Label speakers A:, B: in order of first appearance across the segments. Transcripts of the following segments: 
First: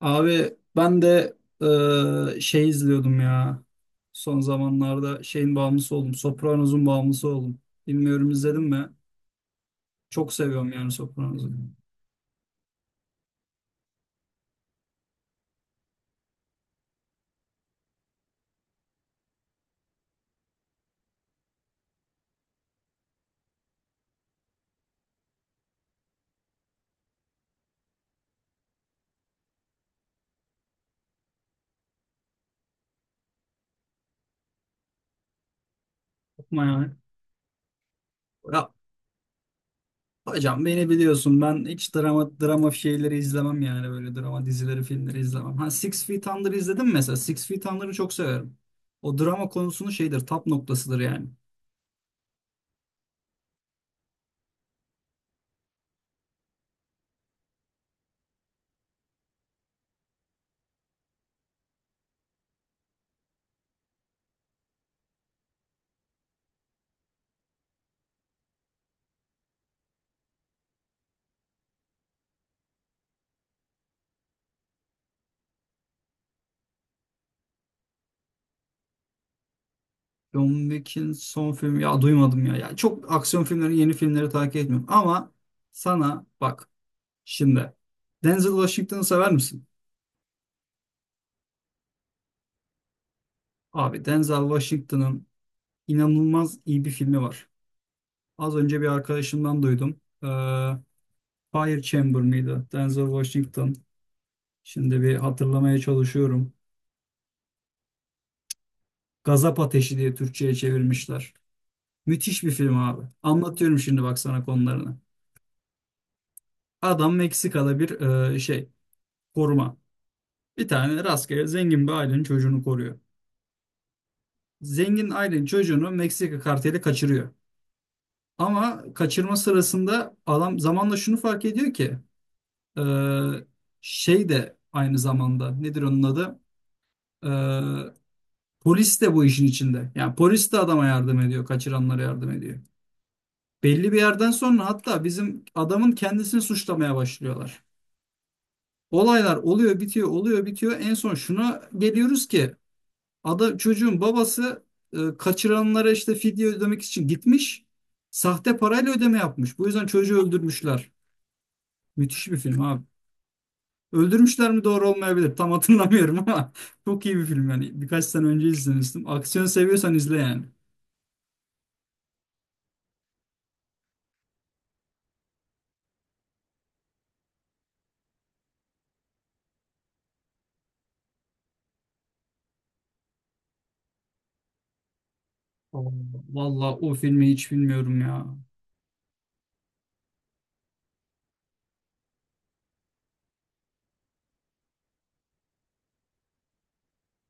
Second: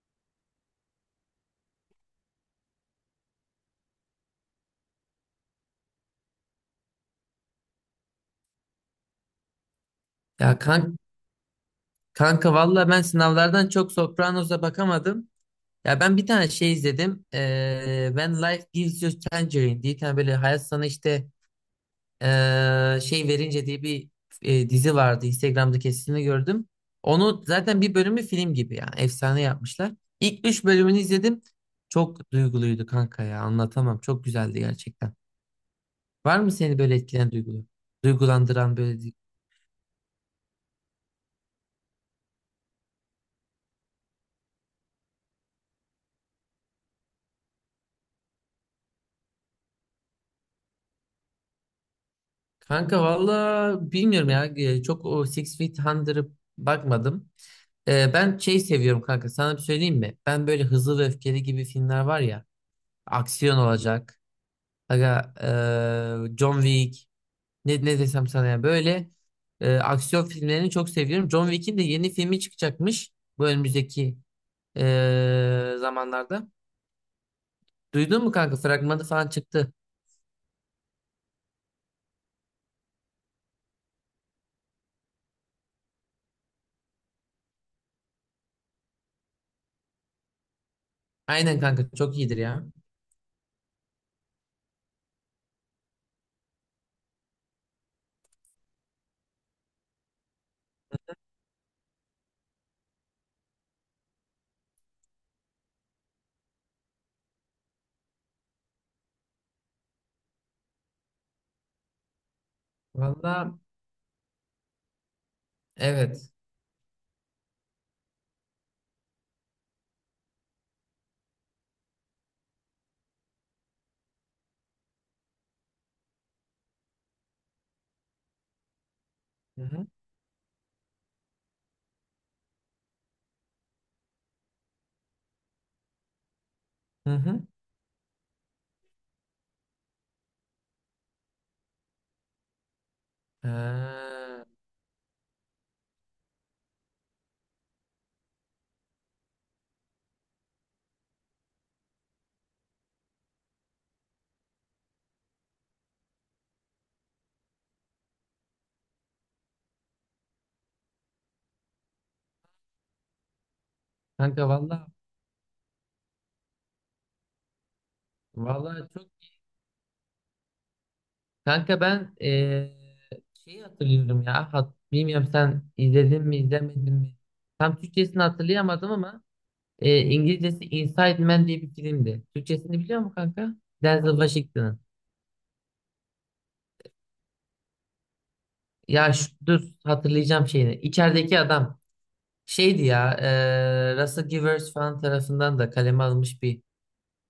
A: Abi ben de şey izliyordum ya. Son zamanlarda şeyin bağımlısı oldum. Sopranos'un bağımlısı oldum. Bilmiyorum, izledim mi? Çok
B: Ya
A: seviyorum yani
B: kan
A: Sopranos'u.
B: kanka, valla ben sınavlardan çok Sopranos'a bakamadım. Ya ben bir tane şey izledim. When Life Gives You Tangerine diye bir tane böyle hayat sana işte şey verince diye bir dizi vardı. Instagram'da kesitini gördüm. Onu zaten bir bölümü film gibi yani efsane yapmışlar. İlk 3 bölümünü izledim. Çok duyguluydu kanka ya, anlatamam. Çok güzeldi gerçekten. Var mı
A: Bakma
B: seni böyle
A: yani.
B: etkileyen duygulu?
A: Ya
B: Duygulandıran böyle.
A: hocam, beni biliyorsun, ben hiç drama drama şeyleri izlemem yani böyle drama dizileri, filmleri izlemem. Ha, Six Feet Under izledim mesela. Six Feet Under'ı çok severim. O drama konusunun şeyidir, tap noktasıdır yani.
B: Kanka valla bilmiyorum ya. Çok o Six Feet Under'ı bakmadım. E, ben şey seviyorum kanka. Sana bir söyleyeyim mi? Ben böyle Hızlı ve Öfkeli gibi filmler var ya. Aksiyon olacak. Aga, John Wick. Ne desem sana ya. Böyle aksiyon filmlerini çok seviyorum. John Wick'in de yeni filmi çıkacakmış. Bu önümüzdeki zamanlarda. Duydun mu kanka? Fragmanı falan çıktı.
A: John Wick'in son filmi ya, duymadım ya. Yani çok aksiyon filmlerini, yeni filmleri takip etmiyorum ama sana bak şimdi, Denzel Washington'ı sever misin?
B: Aynen kanka. Çok iyidir ya.
A: Abi Denzel Washington'ın inanılmaz iyi bir filmi var. Az önce bir arkadaşımdan duydum. Fire Chamber mıydı? Denzel Washington. Şimdi bir hatırlamaya çalışıyorum. Gazap Ateşi diye Türkçe'ye çevirmişler. Müthiş bir film abi.
B: Valla
A: Anlatıyorum şimdi, bak sana konularını.
B: evet.
A: Adam Meksika'da bir şey, koruma. Bir tane rastgele zengin bir ailenin çocuğunu koruyor. Zengin ailenin çocuğunu Meksika karteli kaçırıyor. Ama kaçırma
B: Hı hı.
A: sırasında adam zamanla şunu fark ediyor ki e, şey de aynı zamanda, nedir onun adı?
B: Hı
A: E,
B: hı.
A: Polis de bu işin içinde. Yani polis de adama yardım ediyor, kaçıranlara yardım ediyor. Belli bir yerden
B: Ha,
A: sonra hatta bizim adamın kendisini suçlamaya başlıyorlar. Olaylar oluyor, bitiyor, oluyor, bitiyor. En son şuna geliyoruz ki Ada çocuğun babası kaçıranlara işte fidye ödemek için gitmiş. Sahte parayla ödeme yapmış. Bu yüzden çocuğu öldürmüşler. Müthiş bir film abi.
B: kanka,
A: Öldürmüşler mi,
B: valla,
A: doğru olmayabilir. Tam hatırlamıyorum ama çok iyi bir film yani. Birkaç sene önce
B: valla.
A: izlemiştim. Aksiyon seviyorsan izle yani.
B: kanka, ben şeyi hatırlıyorum ya, bilmiyorum sen izledin mi izlemedin mi, tam Türkçesini hatırlayamadım ama İngilizcesi Inside Man diye bir filmdi. Türkçesini biliyor musun kanka? Denzel Washington'ın.
A: Aa, vallahi o filmi hiç bilmiyorum ya.
B: Ya şu, dur hatırlayacağım şeyini, İçerideki adam şeydi ya. Russell Givers falan tarafından da kaleme alınmış bir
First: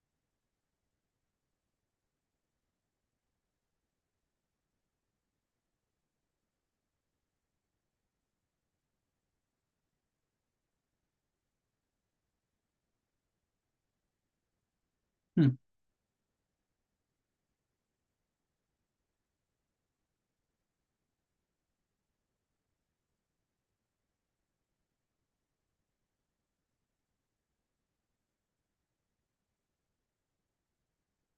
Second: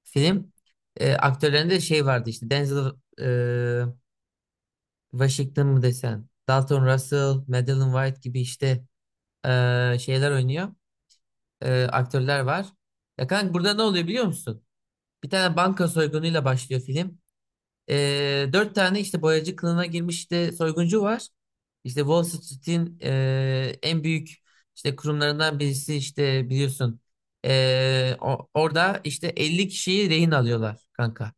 B: film. Aktörlerinde şey vardı, işte Denzel e, Washington mı desen, Dalton Russell, Madeline White gibi işte şeyler oynuyor. Aktörler var. Ya kanka burada ne oluyor biliyor musun? Bir
A: Hı.
B: tane banka soygunuyla başlıyor film. Dört tane işte boyacı kılığına girmiş işte soyguncu var. İşte Wall Street'in en büyük işte kurumlarından birisi, işte biliyorsun. Orada işte 50 kişiyi rehin alıyorlar kanka.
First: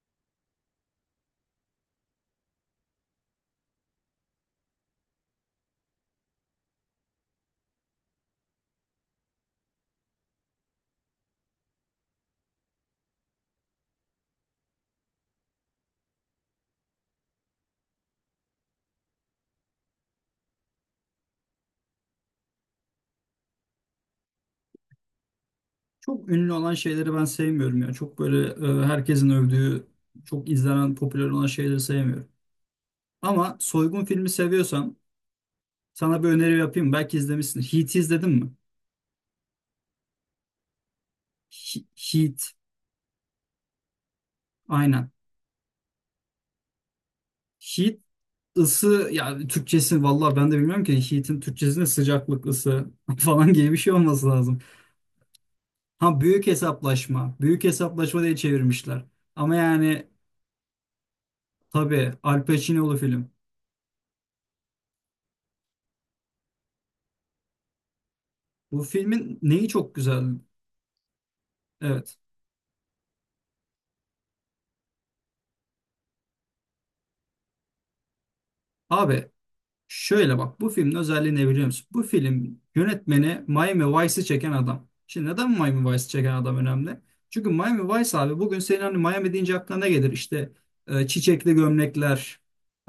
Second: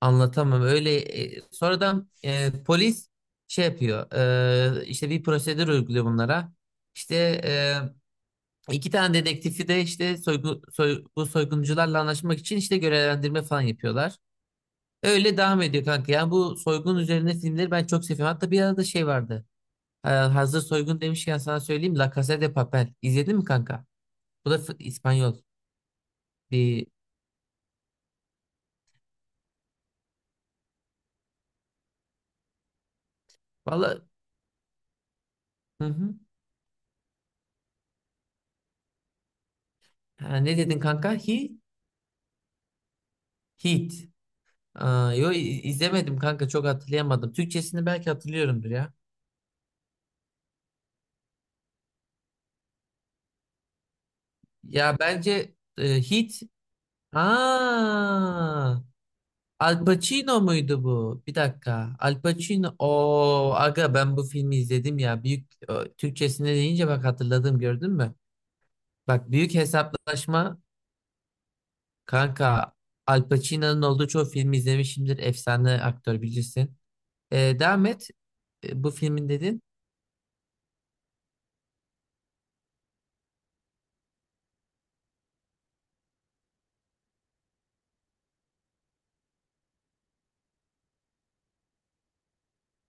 B: Anlatamam. Öyle sonradan polis şey yapıyor. İşte bir prosedür uyguluyor bunlara. İşte e, iki tane dedektifi de işte bu soyguncularla anlaşmak için işte görevlendirme falan yapıyorlar. Öyle devam ediyor kanka. Yani bu soygun üzerine filmleri ben çok seviyorum. Hatta bir arada şey vardı. E, hazır soygun demişken sana söyleyeyim. La Casa de Papel. İzledin mi kanka? Bu da İspanyol.
A: Çok ünlü olan
B: Bir
A: şeyleri ben sevmiyorum ya. Çok böyle herkesin övdüğü, çok izlenen, popüler olan şeyleri sevmiyorum. Ama
B: valla,
A: soygun filmi seviyorsan,
B: hı hı.
A: sana bir öneri yapayım. Belki izlemişsin. Heat izledin mi?
B: Ha, ne dedin kanka? He,
A: Heat.
B: Heat.
A: Aynen.
B: Aa, izlemedim kanka, çok hatırlayamadım. Türkçesini
A: Heat,
B: belki hatırlıyorumdur ya.
A: ısı yani Türkçesi, vallahi ben de bilmiyorum ki Heat'in Türkçesinde sıcaklık, ısı falan gibi bir şey olması lazım.
B: Ya bence
A: Ha,
B: Hit.
A: büyük hesaplaşma. Büyük hesaplaşma diye
B: Aa,
A: çevirmişler. Ama
B: Al
A: yani
B: Pacino muydu bu? Bir dakika.
A: tabii,
B: Al
A: Al
B: Pacino.
A: Pacino'lu film.
B: O aga, ben bu filmi izledim ya. Büyük o, Türkçesine deyince bak hatırladım, gördün mü?
A: Bu
B: Bak,
A: filmin
B: büyük
A: neyi çok güzel.
B: hesaplaşma
A: Evet.
B: kanka. Al Pacino'nun olduğu çoğu filmi izlemişimdir. Efsane aktör, bilirsin. E, devam et. E, bu filmin
A: Abi,
B: dedin.
A: şöyle bak, bu filmin özelliği ne biliyor musun? Bu film yönetmeni Miami Vice'ı çeken adam. Şimdi neden Miami Vice'ı çeken adam önemli? Çünkü Miami Vice abi, bugün senin hani Miami deyince aklına ne gelir? İşte çiçekli gömlekler,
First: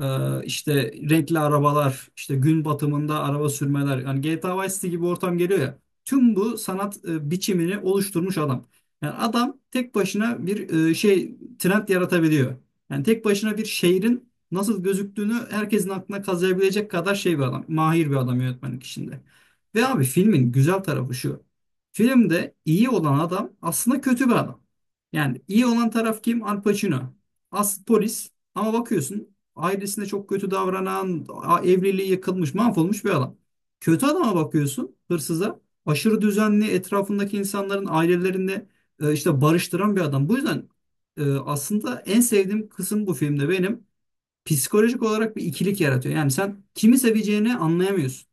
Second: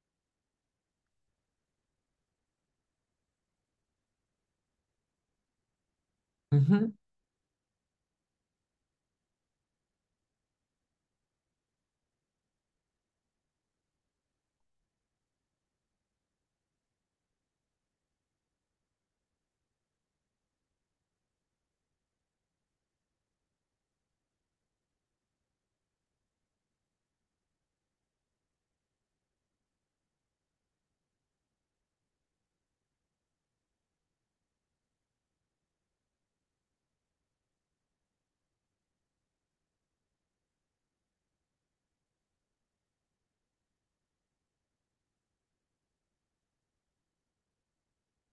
A: e, işte renkli arabalar, işte gün batımında araba sürmeler. Yani GTA Vice City gibi ortam geliyor ya. Tüm
B: Hı
A: bu
B: hı,
A: sanat biçimini oluşturmuş adam. Yani adam tek başına bir şey, trend yaratabiliyor. Yani tek başına bir şehrin nasıl gözüktüğünü herkesin aklına kazıyabilecek kadar şey bir adam, mahir bir adam yönetmenlik işinde. Ve abi, filmin güzel tarafı şu. Filmde iyi olan adam aslında kötü bir adam. Yani iyi olan taraf kim? Al Pacino. As polis, ama bakıyorsun ailesine çok kötü davranan, evliliği yıkılmış, mahvolmuş bir adam. Kötü adama bakıyorsun, hırsıza. Aşırı düzenli, etrafındaki insanların ailelerini işte barıştıran bir adam. Bu yüzden aslında en sevdiğim kısım bu filmde, benim psikolojik olarak bir ikilik yaratıyor. Yani sen kimi seveceğini anlayamıyorsun.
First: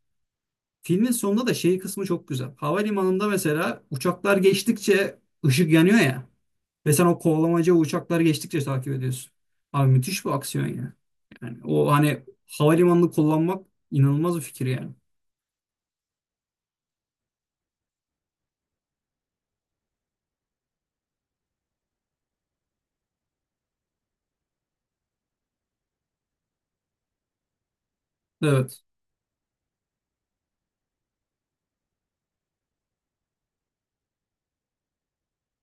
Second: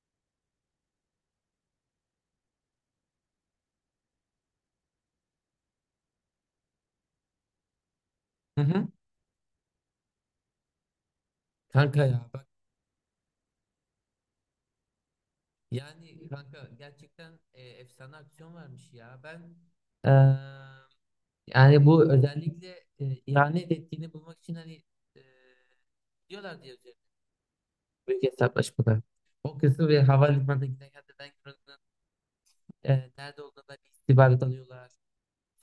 A: Filmin sonunda da şey kısmı çok güzel. Havalimanında mesela uçaklar geçtikçe ışık yanıyor ya. Ve sen o kovalamaca, uçaklar geçtikçe
B: hı hı.
A: takip ediyorsun. Abi, müthiş bir aksiyon ya. Yani o
B: Kanka ya.
A: hani havalimanını kullanmak inanılmaz bir fikir yani.
B: Yani kanka gerçekten efsane aksiyon vermiş ya. Ben eee, yani bu özellikle ihanet ettiğini bulmak için hani e, diyorlar diye üzerine büyük
A: Evet.
B: hesaplaşmalar. O kısım ve havalimanına giden, gerçekten buranın nerede olduğuna dair istihbarat alıyorlar.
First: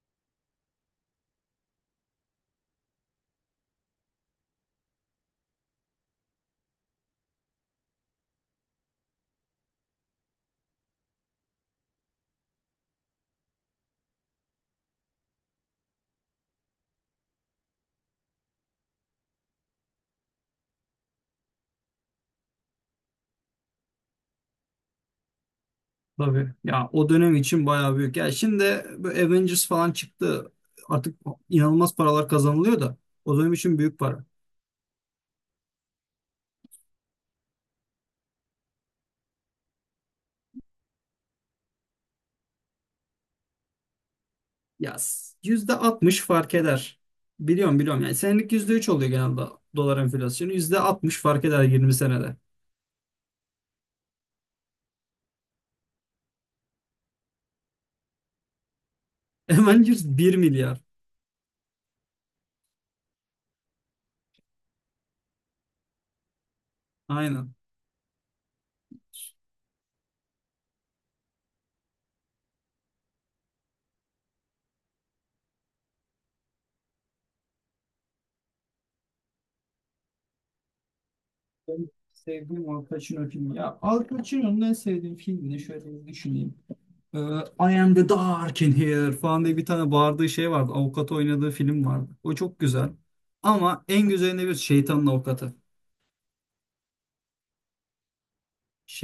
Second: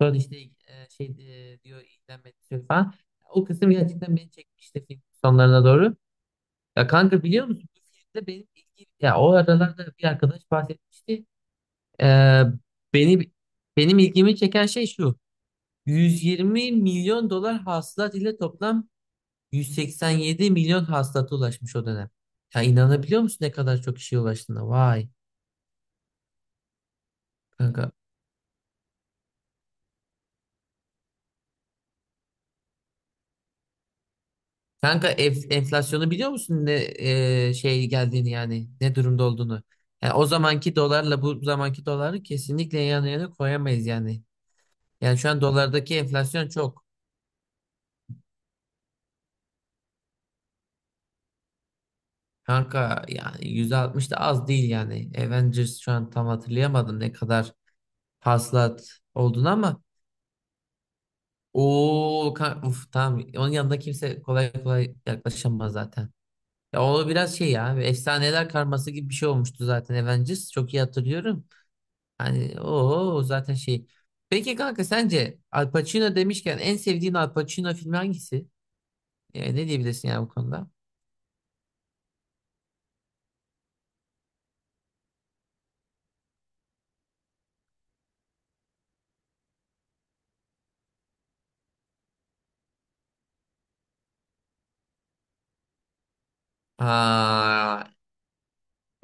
B: Sonra işte şey diyor, idam ettiriyor falan. O kısım gerçekten beni çekmişti film sonlarına doğru. Ya kanka biliyor musun bu filmde benim ilgi, ya o aralarda bir arkadaş bahsetmişti. Ee, beni benim ilgimi çeken şey şu. 120 milyon dolar hasılat ile toplam 187 milyon hasılata ulaşmış o dönem. Ya inanabiliyor musun ne kadar çok işe ulaştığına? Vay
A: Tabii. Ya o dönem için
B: kanka.
A: bayağı büyük. Ya şimdi böyle Avengers falan çıktı. Artık inanılmaz paralar kazanılıyor da o dönem için büyük para.
B: Kanka, enflasyonu biliyor musun ne şey geldiğini, yani ne durumda olduğunu? Yani o zamanki dolarla bu zamanki doları kesinlikle yan yana koyamayız yani.
A: Ya
B: Yani şu an dolardaki
A: %60
B: enflasyon
A: fark
B: çok.
A: eder. Biliyorum, biliyorum. Yani senelik %3 oluyor genelde dolar enflasyonu. %60 fark eder 20 senede.
B: Kanka yani 160 da az değil yani. Avengers şu an tam hatırlayamadım ne kadar hasılat olduğunu ama
A: Hemen 1 milyar.
B: o, uf, tamam, onun yanında kimse kolay kolay yaklaşamaz zaten. Ya o biraz şey
A: Aynen.
B: ya, bir efsaneler karması gibi bir şey olmuştu zaten Avengers, çok iyi hatırlıyorum. Hani o zaten şey. Peki kanka, sence Al Pacino demişken en sevdiğin Al Pacino filmi hangisi? Yani ne diyebilirsin yani bu konuda?
A: Ben sevdiğim Al Pacino filmi. Ya Al Pacino'nun en sevdiğim filmini şöyle bir düşüneyim. Ee, I am the dark in here falan diye bir tane bağırdığı şey vardı. Avukat oynadığı film vardı. O çok güzel. Ama en güzelinde bir Şeytanın Avukatı.
B: Aa,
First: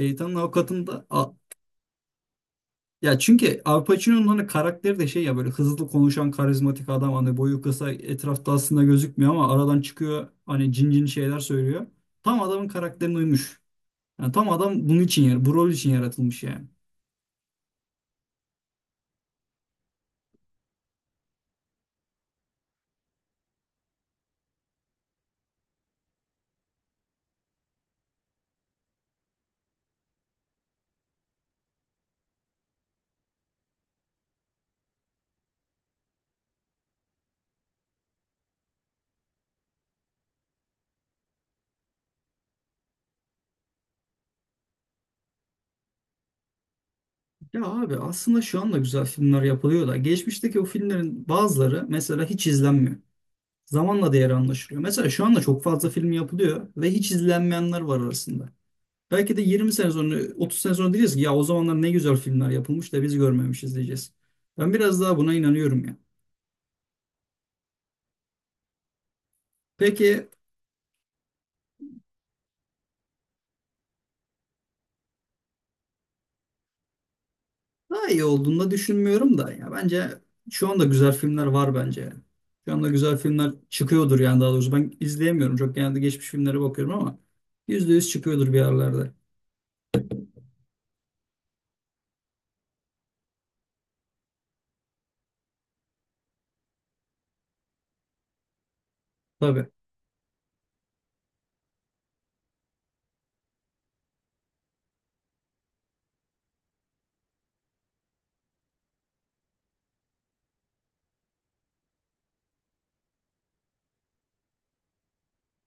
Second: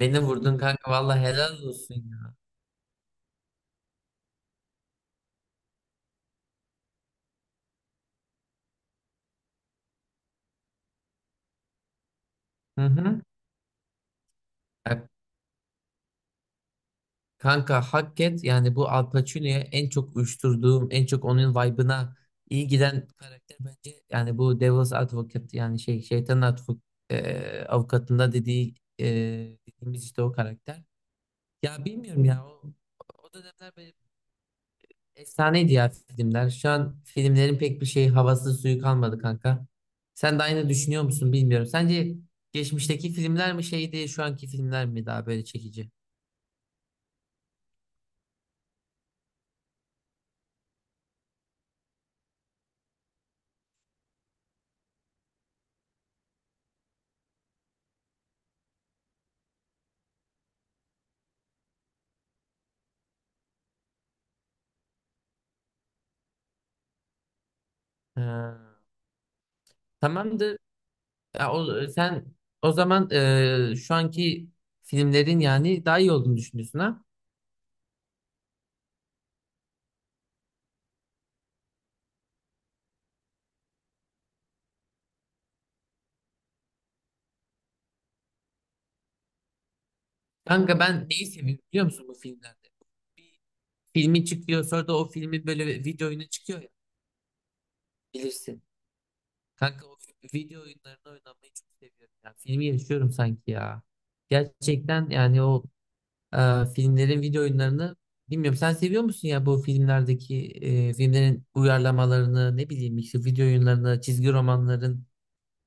B: beni vurdun kanka,
A: Avukatı'nda.
B: vallahi helal olsun ya.
A: Ya çünkü Al Pacino'nun hani karakteri de şey ya, böyle hızlı konuşan karizmatik adam, hani boyu kısa, etrafta aslında gözükmüyor ama aradan çıkıyor, hani cin cin şeyler söylüyor. Tam adamın
B: Hı
A: karakterine
B: hı.
A: uymuş. Yani tam adam
B: Ya
A: bunun için yer, bu rol için yaratılmış yani.
B: kanka hak et yani, bu Al Pacino'ya en çok uyuşturduğum, en çok onun vibe'ına iyi giden karakter bence yani bu Devil's Advocate, yani avukatında dediği dediğimiz işte o karakter. Ya bilmiyorum ya, o, o dönemler efsaneydi ya filmler. Şu an filmlerin pek bir şey havası suyu kalmadı kanka. Sen de aynı düşünüyor musun bilmiyorum. Sence geçmişteki filmler mi şeydi, şu anki filmler mi daha böyle çekici?
A: Ya abi aslında şu anda güzel filmler yapılıyor da geçmişteki o filmlerin bazıları mesela hiç izlenmiyor. Zamanla değeri anlaşılıyor. Mesela şu anda çok fazla film yapılıyor ve hiç izlenmeyenler var arasında. Belki de 20 sene sonra, 30 sene sonra diyeceğiz ki ya o zamanlar ne güzel filmler yapılmış da biz görmemişiz diyeceğiz. Ben biraz daha buna inanıyorum ya.
B: Ha,
A: Peki.
B: tamamdır. Ya o, sen o zaman şu anki filmlerin yani daha iyi olduğunu düşünüyorsun ha?
A: Daha iyi olduğunu da düşünmüyorum da. Ya bence şu anda güzel filmler var bence. Şu anda güzel filmler çıkıyordur yani, daha doğrusu ben izleyemiyorum. Çok genelde geçmiş filmlere bakıyorum ama yüzde yüz çıkıyordur bir yerlerde.
B: Kanka ben neyi seviyorum biliyor musun bu filmlerde? Filmi çıkıyor, sonra da o filmin böyle video oyunu çıkıyor ya, bilirsin.
A: Tabii.
B: Kanka o video oyunlarını oynamayı çok seviyorum. Yani filmi yaşıyorum sanki ya. Gerçekten yani o e, filmlerin video oyunlarını, bilmiyorum. Sen seviyor musun ya bu filmlerdeki filmlerin uyarlamalarını, ne bileyim işte video oyunlarını, çizgi romanların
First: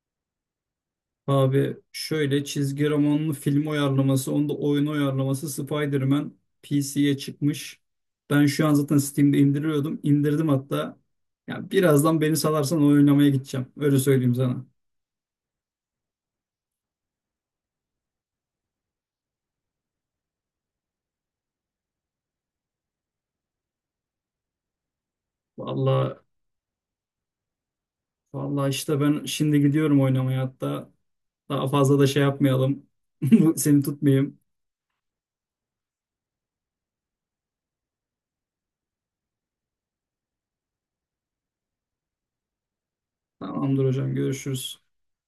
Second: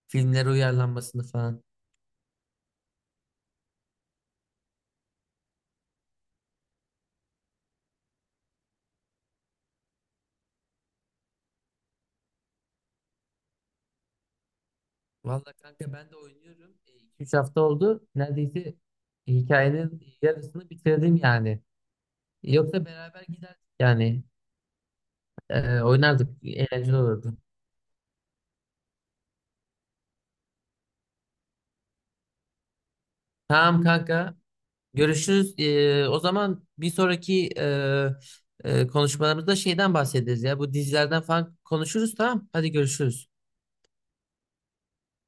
B: filmlere uyarlanmasını falan.
A: Abi şöyle, çizgi romanlı film uyarlaması, onda oyun uyarlaması, Spider-Man PC'ye çıkmış. Ben şu an zaten Steam'de indiriyordum. İndirdim hatta. Ya birazdan beni salarsan oynamaya gideceğim. Öyle söyleyeyim sana.
B: Valla kanka, ben de oynuyorum. 2 3 hafta oldu. Neredeyse hikayenin yarısını bitirdim yani. Yoksa beraber giderdik yani. E,
A: Vallahi
B: oynardık. Eğlenceli olurdu.
A: vallahi işte ben şimdi gidiyorum oynamaya hatta. Daha fazla da şey yapmayalım. Seni
B: Tamam kanka.
A: tutmayayım.
B: Görüşürüz. O zaman bir sonraki konuşmalarımızda şeyden bahsederiz ya. Bu dizilerden falan konuşuruz, tamam. Hadi görüşürüz.
A: Tamamdır hocam, görüşürüz.